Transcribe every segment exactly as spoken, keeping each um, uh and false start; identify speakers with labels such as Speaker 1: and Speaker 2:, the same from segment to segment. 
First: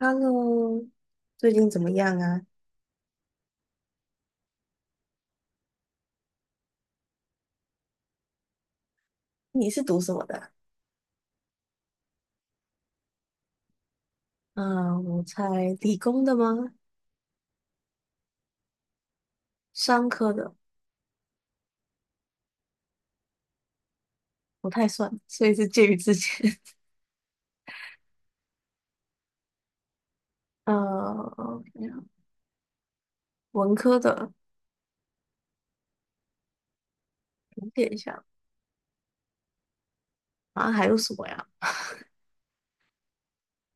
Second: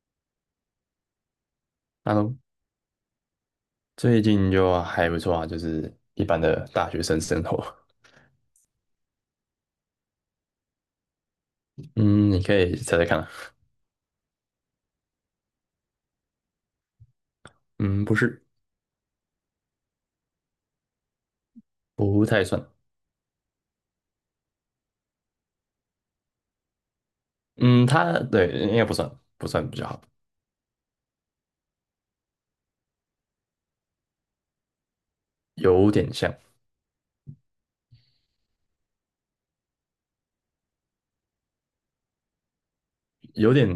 Speaker 1: Hello，最近怎么
Speaker 2: 哈
Speaker 1: 样
Speaker 2: 喽，
Speaker 1: 啊？
Speaker 2: 最近就还不错啊，就是一般的大学生生活。
Speaker 1: 你是读什么的啊？
Speaker 2: 嗯，你可以猜猜看啊
Speaker 1: 嗯，我猜理工的吗？
Speaker 2: 嗯，不是，
Speaker 1: 商科的
Speaker 2: 不太算。
Speaker 1: 不太算，所以是介于之间。
Speaker 2: 嗯，它对应该不算，不算比较好，
Speaker 1: 呃，文科的
Speaker 2: 有点像，
Speaker 1: 有点像，好像还有什么呀？
Speaker 2: 有点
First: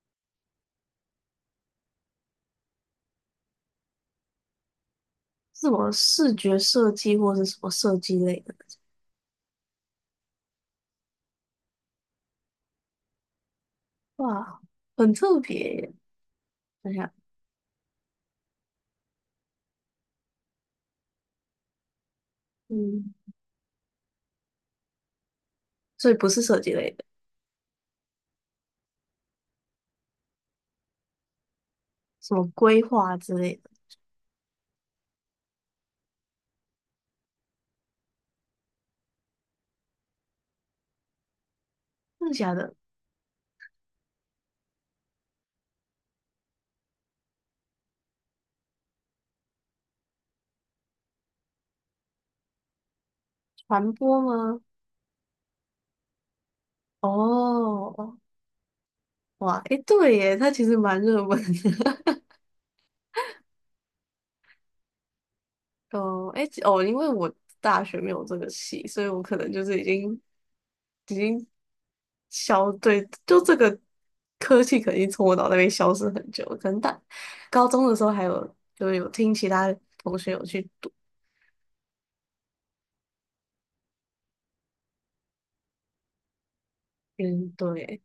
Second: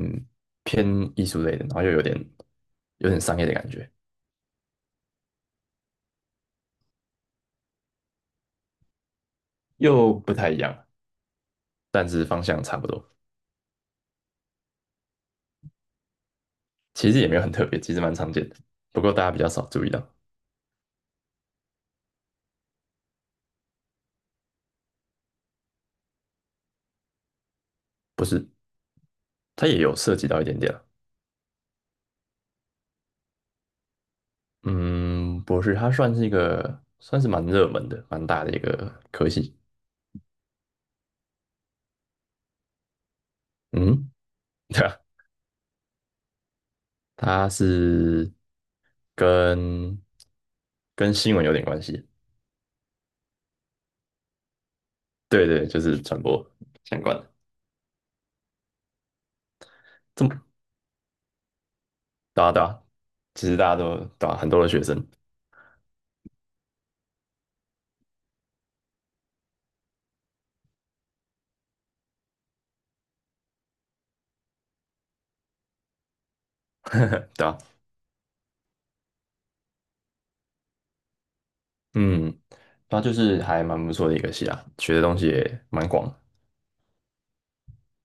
Speaker 2: 偏艺术类的，然后又有点有点商业的感觉，
Speaker 1: 是什么视觉设计或是什么设计类的？
Speaker 2: 又不太一样，但是方向差不多。
Speaker 1: 哇，很特别耶！等一
Speaker 2: 其
Speaker 1: 下，
Speaker 2: 实也没有很特别，其实蛮常见的，不过大家比较少注意到。
Speaker 1: 嗯，所以不是设计类的，
Speaker 2: 不是，它也有涉及到一点点啊。
Speaker 1: 什么规划之类的？
Speaker 2: 嗯，不是，它算是一个算是蛮热门的、蛮大的一个科系。
Speaker 1: 真的假的？
Speaker 2: 嗯，对啊，它是跟跟新闻有点关系。
Speaker 1: 传播吗？
Speaker 2: 对对，就是传播相关的。
Speaker 1: 哦，哇，诶，对
Speaker 2: 这
Speaker 1: 耶，
Speaker 2: 么，
Speaker 1: 它其实蛮热门的。
Speaker 2: 对啊对啊，其实大家都对啊，很多的学生，
Speaker 1: 哦，诶，哦，因为我大学没有这个系，所以我可能就是已经已经消，对，就这个科技肯定从我脑袋里消失很久了，可能大
Speaker 2: 对啊，
Speaker 1: 高中的时候还有，就是有听其他同学有去读，
Speaker 2: 嗯，它就是还蛮不错的一个系啊，学的东西也蛮广的
Speaker 1: 嗯，对。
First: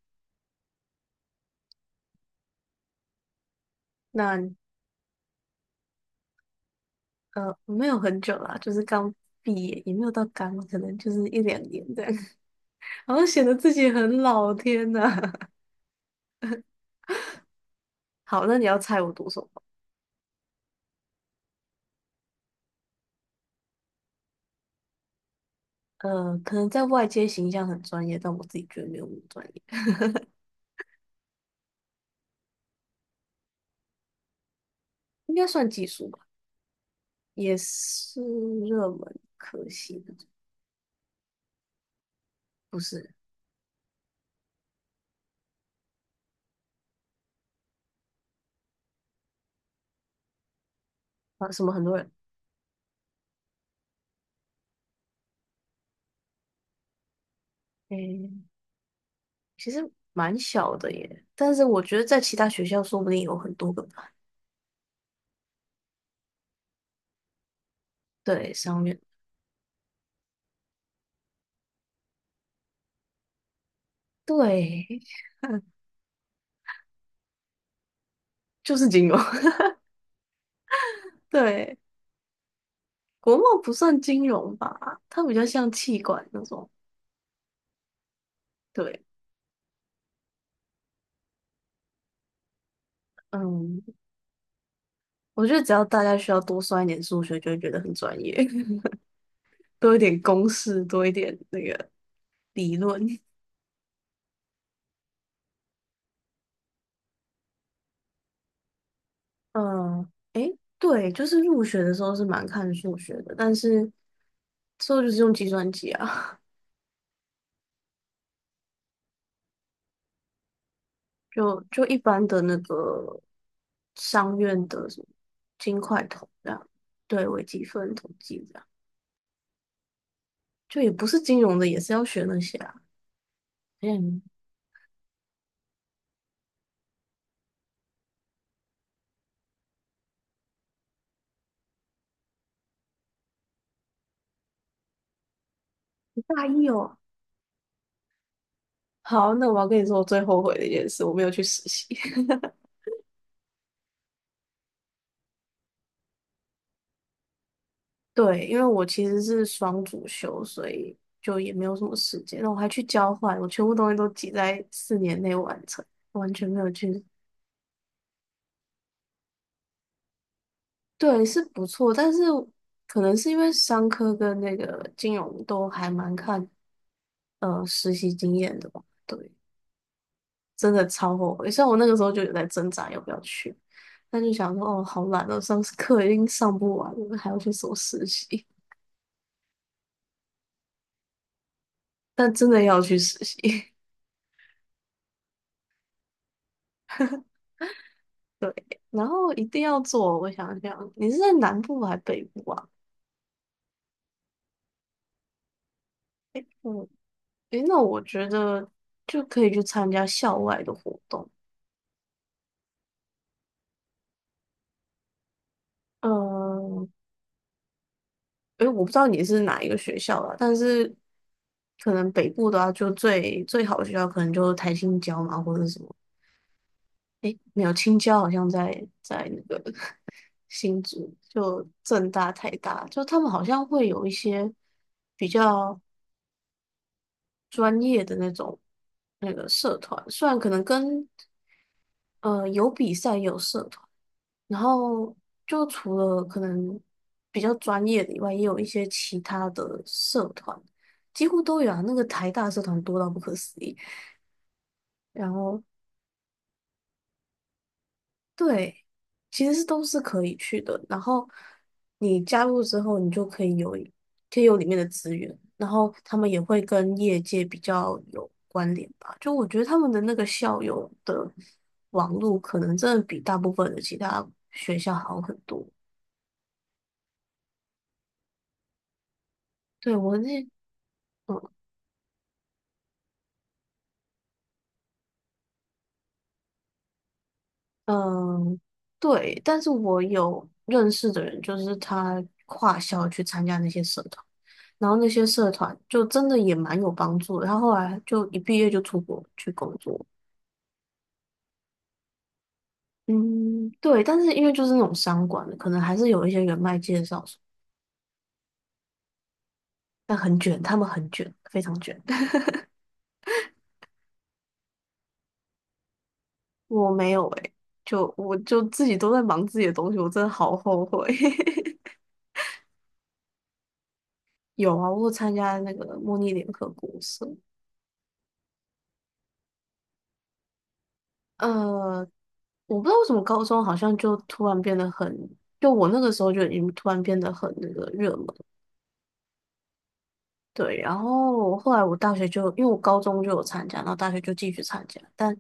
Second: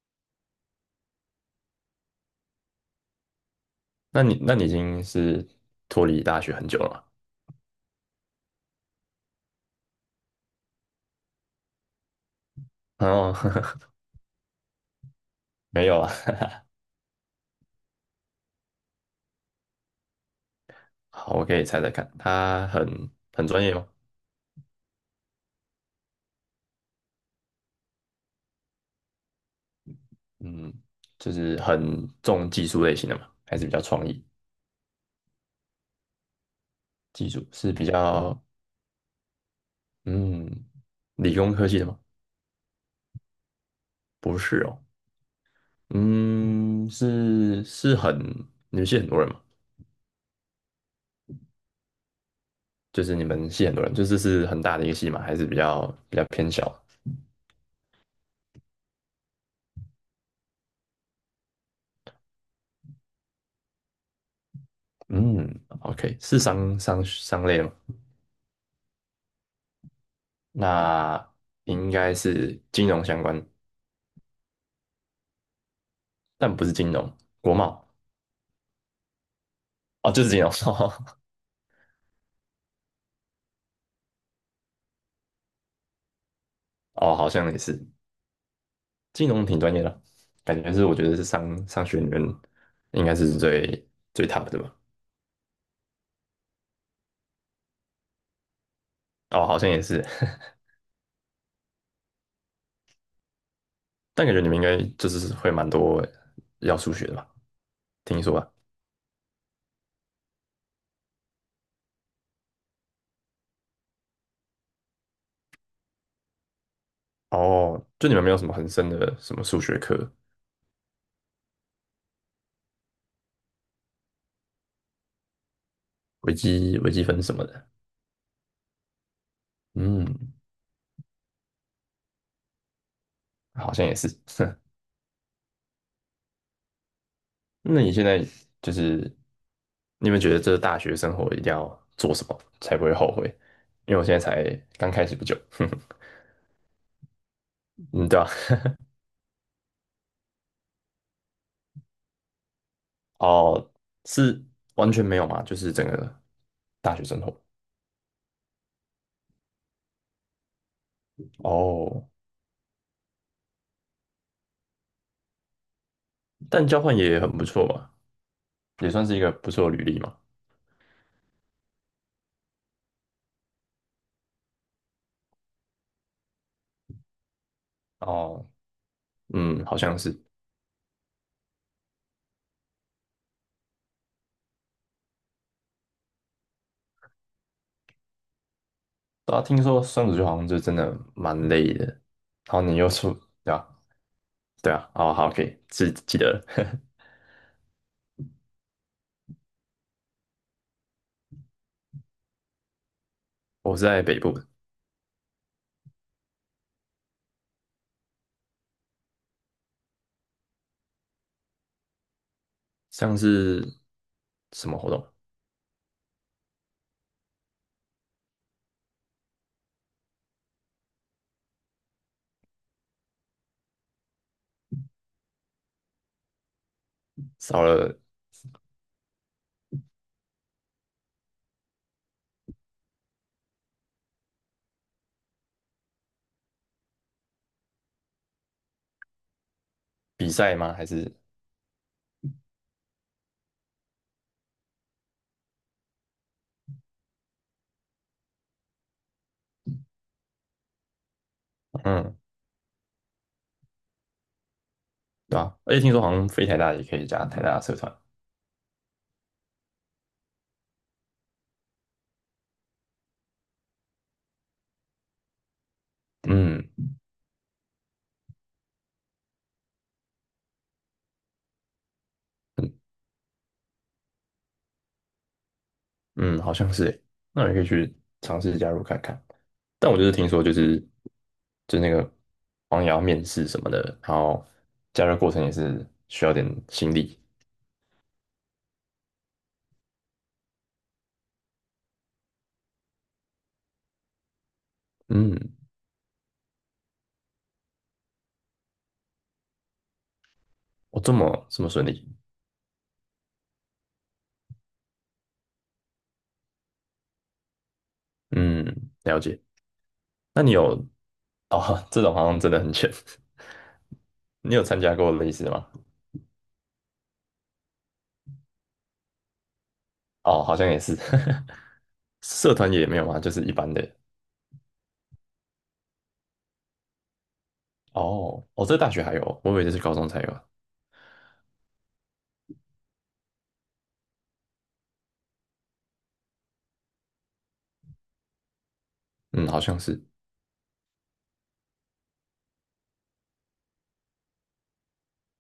Speaker 2: 那你
Speaker 1: 那
Speaker 2: 那你已经是脱离大学很久了吗？
Speaker 1: 呃没有很久啦，就是刚毕业，也没有到刚，可能就是一两年这样，好像
Speaker 2: 哦，
Speaker 1: 显得自 己很老，天呐。
Speaker 2: 没有啊。
Speaker 1: 好，那你要猜我读什么？
Speaker 2: 好，我可以猜猜看，他很很专业吗？
Speaker 1: 呃，可能在外界形象很专业，但我自己觉得没有那么专业，
Speaker 2: 嗯，就是很重技术类型的嘛，还是比较创意？
Speaker 1: 应该算技术吧，
Speaker 2: 记住
Speaker 1: 也
Speaker 2: 是比
Speaker 1: 是
Speaker 2: 较
Speaker 1: 热门科系的，
Speaker 2: 嗯理工科系的吗？
Speaker 1: 不是。
Speaker 2: 不是哦，嗯，是是很你们系很多人吗？
Speaker 1: 啊？什么很多人，
Speaker 2: 就是你们系很多人，就是是很大的一个系嘛，还是比较比较偏小的
Speaker 1: 诶，其实蛮小的耶，但是我觉得在其他学校说不定有很多个吧。
Speaker 2: 嗯，OK，是商商商类的吗？
Speaker 1: 对，上面
Speaker 2: 那应该是金融相关，
Speaker 1: 对，
Speaker 2: 但不是金融，国贸
Speaker 1: 就是金融，
Speaker 2: 哦，就是金融
Speaker 1: 对，国贸不算金融吧，它比较像气管那种，
Speaker 2: 哦，好像也是
Speaker 1: 对。
Speaker 2: 金融挺专业的，感觉是我觉得是商商学院应该是最
Speaker 1: 嗯，
Speaker 2: 最 top 的吧。
Speaker 1: 我觉得只要大家需要多算一点数学，就会觉得很专业，
Speaker 2: 哦，好像 也
Speaker 1: 多一
Speaker 2: 是，
Speaker 1: 点 公式，多一点那个。理论。
Speaker 2: 但感觉你们应该就是会蛮多要数学的吧？听说啊，
Speaker 1: 嗯，诶，对，就是入学的时候是蛮看数学的，但是之后就是用计算机啊，
Speaker 2: 哦，就你们没有什么很深的什么数学课，
Speaker 1: 就就一般的那个商院的什么金块统
Speaker 2: 微
Speaker 1: 这样，
Speaker 2: 积微积分
Speaker 1: 对，
Speaker 2: 什
Speaker 1: 微
Speaker 2: 么
Speaker 1: 积
Speaker 2: 的，
Speaker 1: 分、统计这样，
Speaker 2: 嗯，
Speaker 1: 就也不是金融的，也是要学那些啊。
Speaker 2: 好像也是。
Speaker 1: 嗯，
Speaker 2: 那你现在就是你有没有觉得这大学生活一定要做什么才不会后悔？因为我现在才刚开始不久，
Speaker 1: 你大一哦。
Speaker 2: 嗯，对吧？
Speaker 1: 好，那我要跟你说我最后悔的一件事，我没有去实习。
Speaker 2: 哦，是完全没有嘛，就是整个大学生活。
Speaker 1: 对，因为我其实是双主修，所以就也没有什么
Speaker 2: 哦，
Speaker 1: 时间。然后我还去交换，我全部东西都挤在四年内完成，完全没
Speaker 2: 但
Speaker 1: 有
Speaker 2: 交换
Speaker 1: 去。
Speaker 2: 也很不错嘛，也算是一个不错的履历嘛。
Speaker 1: 对，是不错，但是可能是因为商科跟那个金融都还蛮看呃实习经
Speaker 2: 哦，
Speaker 1: 验的吧。对，
Speaker 2: 嗯，好像是。
Speaker 1: 真的超后悔。像我那个时候就有在挣扎要不要去，但就想说哦，好懒哦，上课已经上不完了，还要去什么实习？
Speaker 2: 大家听说双子座好像就真的蛮累的，然
Speaker 1: 但真
Speaker 2: 后
Speaker 1: 的
Speaker 2: 你
Speaker 1: 要
Speaker 2: 又
Speaker 1: 去
Speaker 2: 出，
Speaker 1: 实
Speaker 2: 对啊，
Speaker 1: 习。
Speaker 2: 对啊，哦，好，可以，记记得了。
Speaker 1: 然后一定要做，我想想，你是在南部还是北部啊？
Speaker 2: 我是在北部的，
Speaker 1: 嗯，诶，那我觉得就可以去参加校外的活动。
Speaker 2: 像是什么活动？
Speaker 1: 嗯，诶，我不知道你是哪一个学校啦，但是可能北部的话，就最最好的学校可能就台青交嘛，或者是什么。诶，
Speaker 2: 少
Speaker 1: 没有，青
Speaker 2: 了
Speaker 1: 交好像在在那个 新竹，就政大、台大，就他们好像会有一些比较专业的那种那个社团，虽
Speaker 2: 比
Speaker 1: 然可
Speaker 2: 赛
Speaker 1: 能
Speaker 2: 吗？还
Speaker 1: 跟
Speaker 2: 是
Speaker 1: 呃，有比赛，有社团，然后就除了可能比较专业的以外，也有一些其他的社团，几乎都有啊。那个
Speaker 2: 嗯，
Speaker 1: 台大社团多到不可思议，然
Speaker 2: 对啊，
Speaker 1: 后
Speaker 2: 而且听说好像飞台大也可以加台大社团，
Speaker 1: 对，其实是都是可以去的。然后你加入之后，你就可以有可以有里面的资源，然后他们也会
Speaker 2: 嗯
Speaker 1: 跟业界比较有关联吧。就我觉得他们的那个校友的网络，可能真的比大部分的其他学校好很多。
Speaker 2: 嗯，好像是耶，那你可以去尝试加入看看。但
Speaker 1: 对，
Speaker 2: 我就是
Speaker 1: 我
Speaker 2: 听
Speaker 1: 那
Speaker 2: 说，就是
Speaker 1: 嗯
Speaker 2: 就那个好像也要面试什么的，然后加入过程也是需要点心力。
Speaker 1: 嗯，对，但是我有认识的人，就是他跨校去参加那些社团。然后那些
Speaker 2: 嗯，
Speaker 1: 社团就真的也蛮有帮助的。他后来就一毕业就出国去工作，
Speaker 2: 我这么这么顺利，
Speaker 1: 嗯，对。但是因为就是那种商管的，可能还是有一些人脉介绍什么，
Speaker 2: 嗯，了解。
Speaker 1: 但很
Speaker 2: 那你
Speaker 1: 卷，
Speaker 2: 有
Speaker 1: 他们很卷，非常
Speaker 2: 哦，
Speaker 1: 卷。
Speaker 2: 这种好 像真的很浅。你有参加过类似的吗？
Speaker 1: 我没有诶、就我就自己都在忙自己的东西，我真的
Speaker 2: 哦，
Speaker 1: 好
Speaker 2: 好像也
Speaker 1: 后
Speaker 2: 是，
Speaker 1: 悔。
Speaker 2: 社团也没有吗？就是一般的。
Speaker 1: 有啊，我有参加那个模拟联合国社。
Speaker 2: 哦，哦，这大学还有，我以为这是高中才有。
Speaker 1: 呃，我不知道为什么高中好像就突然变得很，就我那个时候就已经突然变得很那个热门。
Speaker 2: 嗯，好像是。
Speaker 1: 对，然后后来我大学就，因为我高中就有参加，然后大学就继续参加，但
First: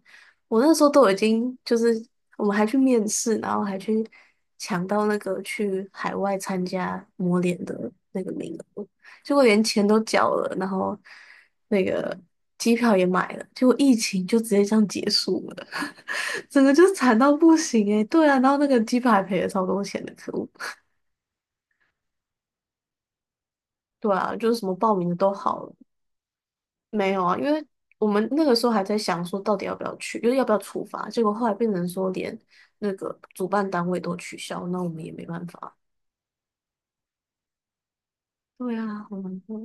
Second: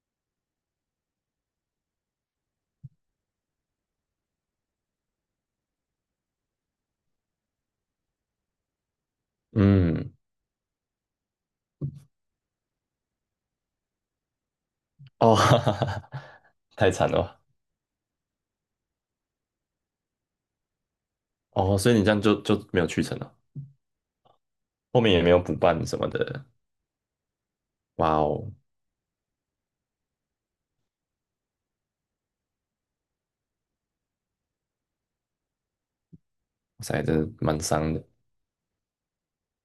Speaker 1: 我那时候都已经就是我们还去面试，然后还去抢到那个去海外参加模联的那个名额，结果连钱都
Speaker 2: 嗯，
Speaker 1: 缴了，然后那个机票也买了，结果疫情就直接这样结
Speaker 2: 哦，
Speaker 1: 束
Speaker 2: 哈
Speaker 1: 了，
Speaker 2: 哈哈，
Speaker 1: 整个就
Speaker 2: 太惨
Speaker 1: 惨
Speaker 2: 了
Speaker 1: 到
Speaker 2: 吧。
Speaker 1: 不行诶、对啊，然后那个机票还赔了超多钱的，可恶。
Speaker 2: 哦，所以你这样就就没有去成了，
Speaker 1: 对啊，就是什么报
Speaker 2: 后
Speaker 1: 名
Speaker 2: 面
Speaker 1: 的
Speaker 2: 也没
Speaker 1: 都
Speaker 2: 有补
Speaker 1: 好了。
Speaker 2: 办什么的。
Speaker 1: 没有啊，因为我
Speaker 2: 哇
Speaker 1: 们
Speaker 2: 哦，
Speaker 1: 那
Speaker 2: 哇
Speaker 1: 个时候还在想说到底要不要去，就是要不要处罚，结果后来变成说连那个主办单位都取消，那我们也没办法。
Speaker 2: 塞，真的蛮伤的。
Speaker 1: 对啊，好难过，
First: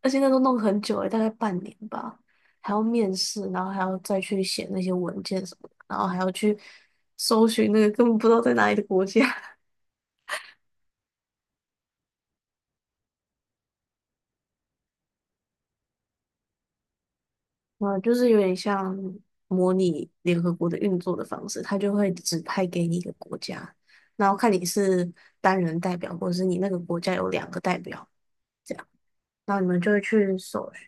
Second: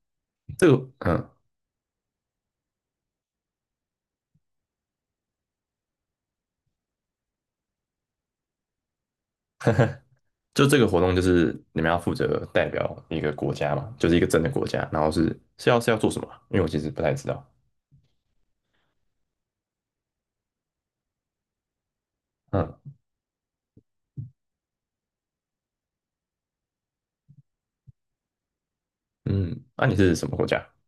Speaker 1: 而且那都弄
Speaker 2: 这
Speaker 1: 很久了，
Speaker 2: 个，
Speaker 1: 大概
Speaker 2: 嗯。
Speaker 1: 半年吧，还要面试，然后还要再去写那些文件什么的，然后还要去搜寻那个根本不知道在哪里的国家。
Speaker 2: 就这个活动就是你们要负责代表一个国家嘛，就是一个真的国家，然后是是要是要做什么啊因为我其实不太知道。
Speaker 1: 嗯，就是有点像模拟联合国的运作的方式，它就会指派
Speaker 2: 嗯
Speaker 1: 给你一个国家，然后看你是单人代表，或者是你那个国家有两个代表，这样，然后
Speaker 2: 嗯，
Speaker 1: 你们
Speaker 2: 那、
Speaker 1: 就
Speaker 2: 你
Speaker 1: 会
Speaker 2: 是什
Speaker 1: 去
Speaker 2: 么国家？
Speaker 1: 搜寻。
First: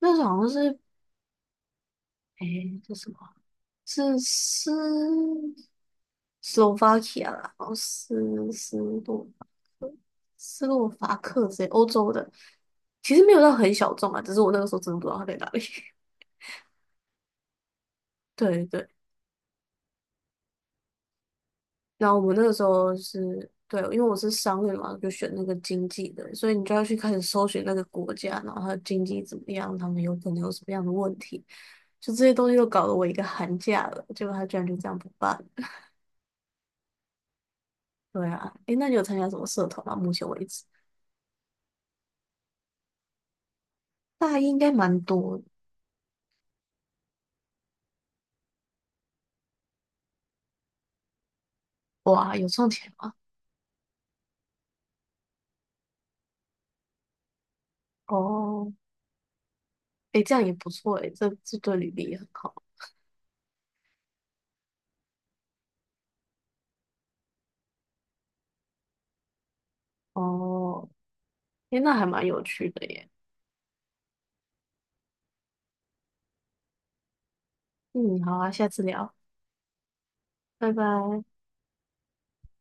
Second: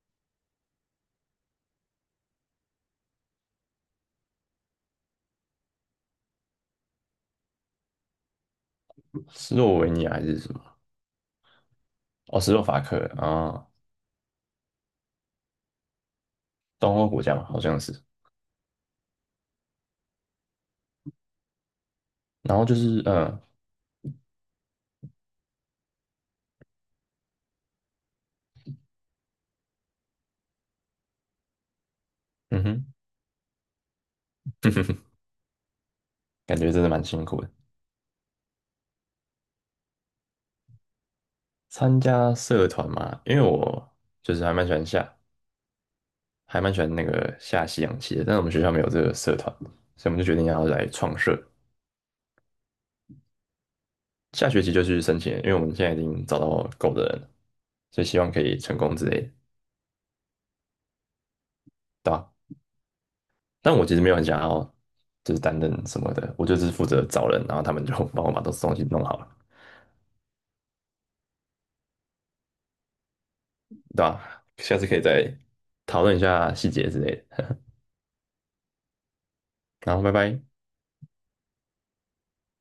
Speaker 1: 那时候好像是，诶，是什么？是斯斯洛伐克啦，然后斯斯洛
Speaker 2: 斯洛维尼亚还是什么？
Speaker 1: 斯洛伐克这些欧洲的，
Speaker 2: 哦，斯洛伐克
Speaker 1: 其实没有到
Speaker 2: 啊，
Speaker 1: 很小众啊，只是我那个时候真的不知道它在哪里。
Speaker 2: 东欧国家嘛，好像是。
Speaker 1: 对对。然后我们那个
Speaker 2: 然
Speaker 1: 时
Speaker 2: 后就
Speaker 1: 候
Speaker 2: 是嗯
Speaker 1: 是，对，因为我是商院嘛，就选那个经济的，所以你就要去开始搜寻那个国家，然后它的经济怎么样，他们有可能有什么样的问题，就这些东西
Speaker 2: 嗯
Speaker 1: 都搞得
Speaker 2: 哼，
Speaker 1: 我一个寒假了，结果他居然就这样不 办了。
Speaker 2: 感觉真的蛮辛苦的。
Speaker 1: 对啊，诶，那你有参加什么社团吗？目前为止，
Speaker 2: 参加社团嘛，因为我就
Speaker 1: 大一
Speaker 2: 是还
Speaker 1: 应
Speaker 2: 蛮
Speaker 1: 该
Speaker 2: 喜欢
Speaker 1: 蛮
Speaker 2: 下，
Speaker 1: 多
Speaker 2: 还蛮喜欢那个下西洋棋的，但是我们学校没有这个社团，所以我们就决定要来创社。
Speaker 1: 的。哇，有赚钱吗？
Speaker 2: 下学期就去申请了因为我们现在已经找到够的人了，所以希望可以
Speaker 1: 哦，
Speaker 2: 成功之类的，
Speaker 1: 诶，这样也不错诶，这这对履历
Speaker 2: 对
Speaker 1: 也很
Speaker 2: 吧？
Speaker 1: 好。
Speaker 2: 但我其实没有很想要就是担任什么的，我就只是负责找人，然后他们就 帮我把东东西弄好了，
Speaker 1: 哦，诶，那还蛮有趣的耶。
Speaker 2: 对吧？下次可以再讨论一下细节之类的，
Speaker 1: 嗯，好啊，下次聊，
Speaker 2: 然后拜拜。
Speaker 1: 拜拜。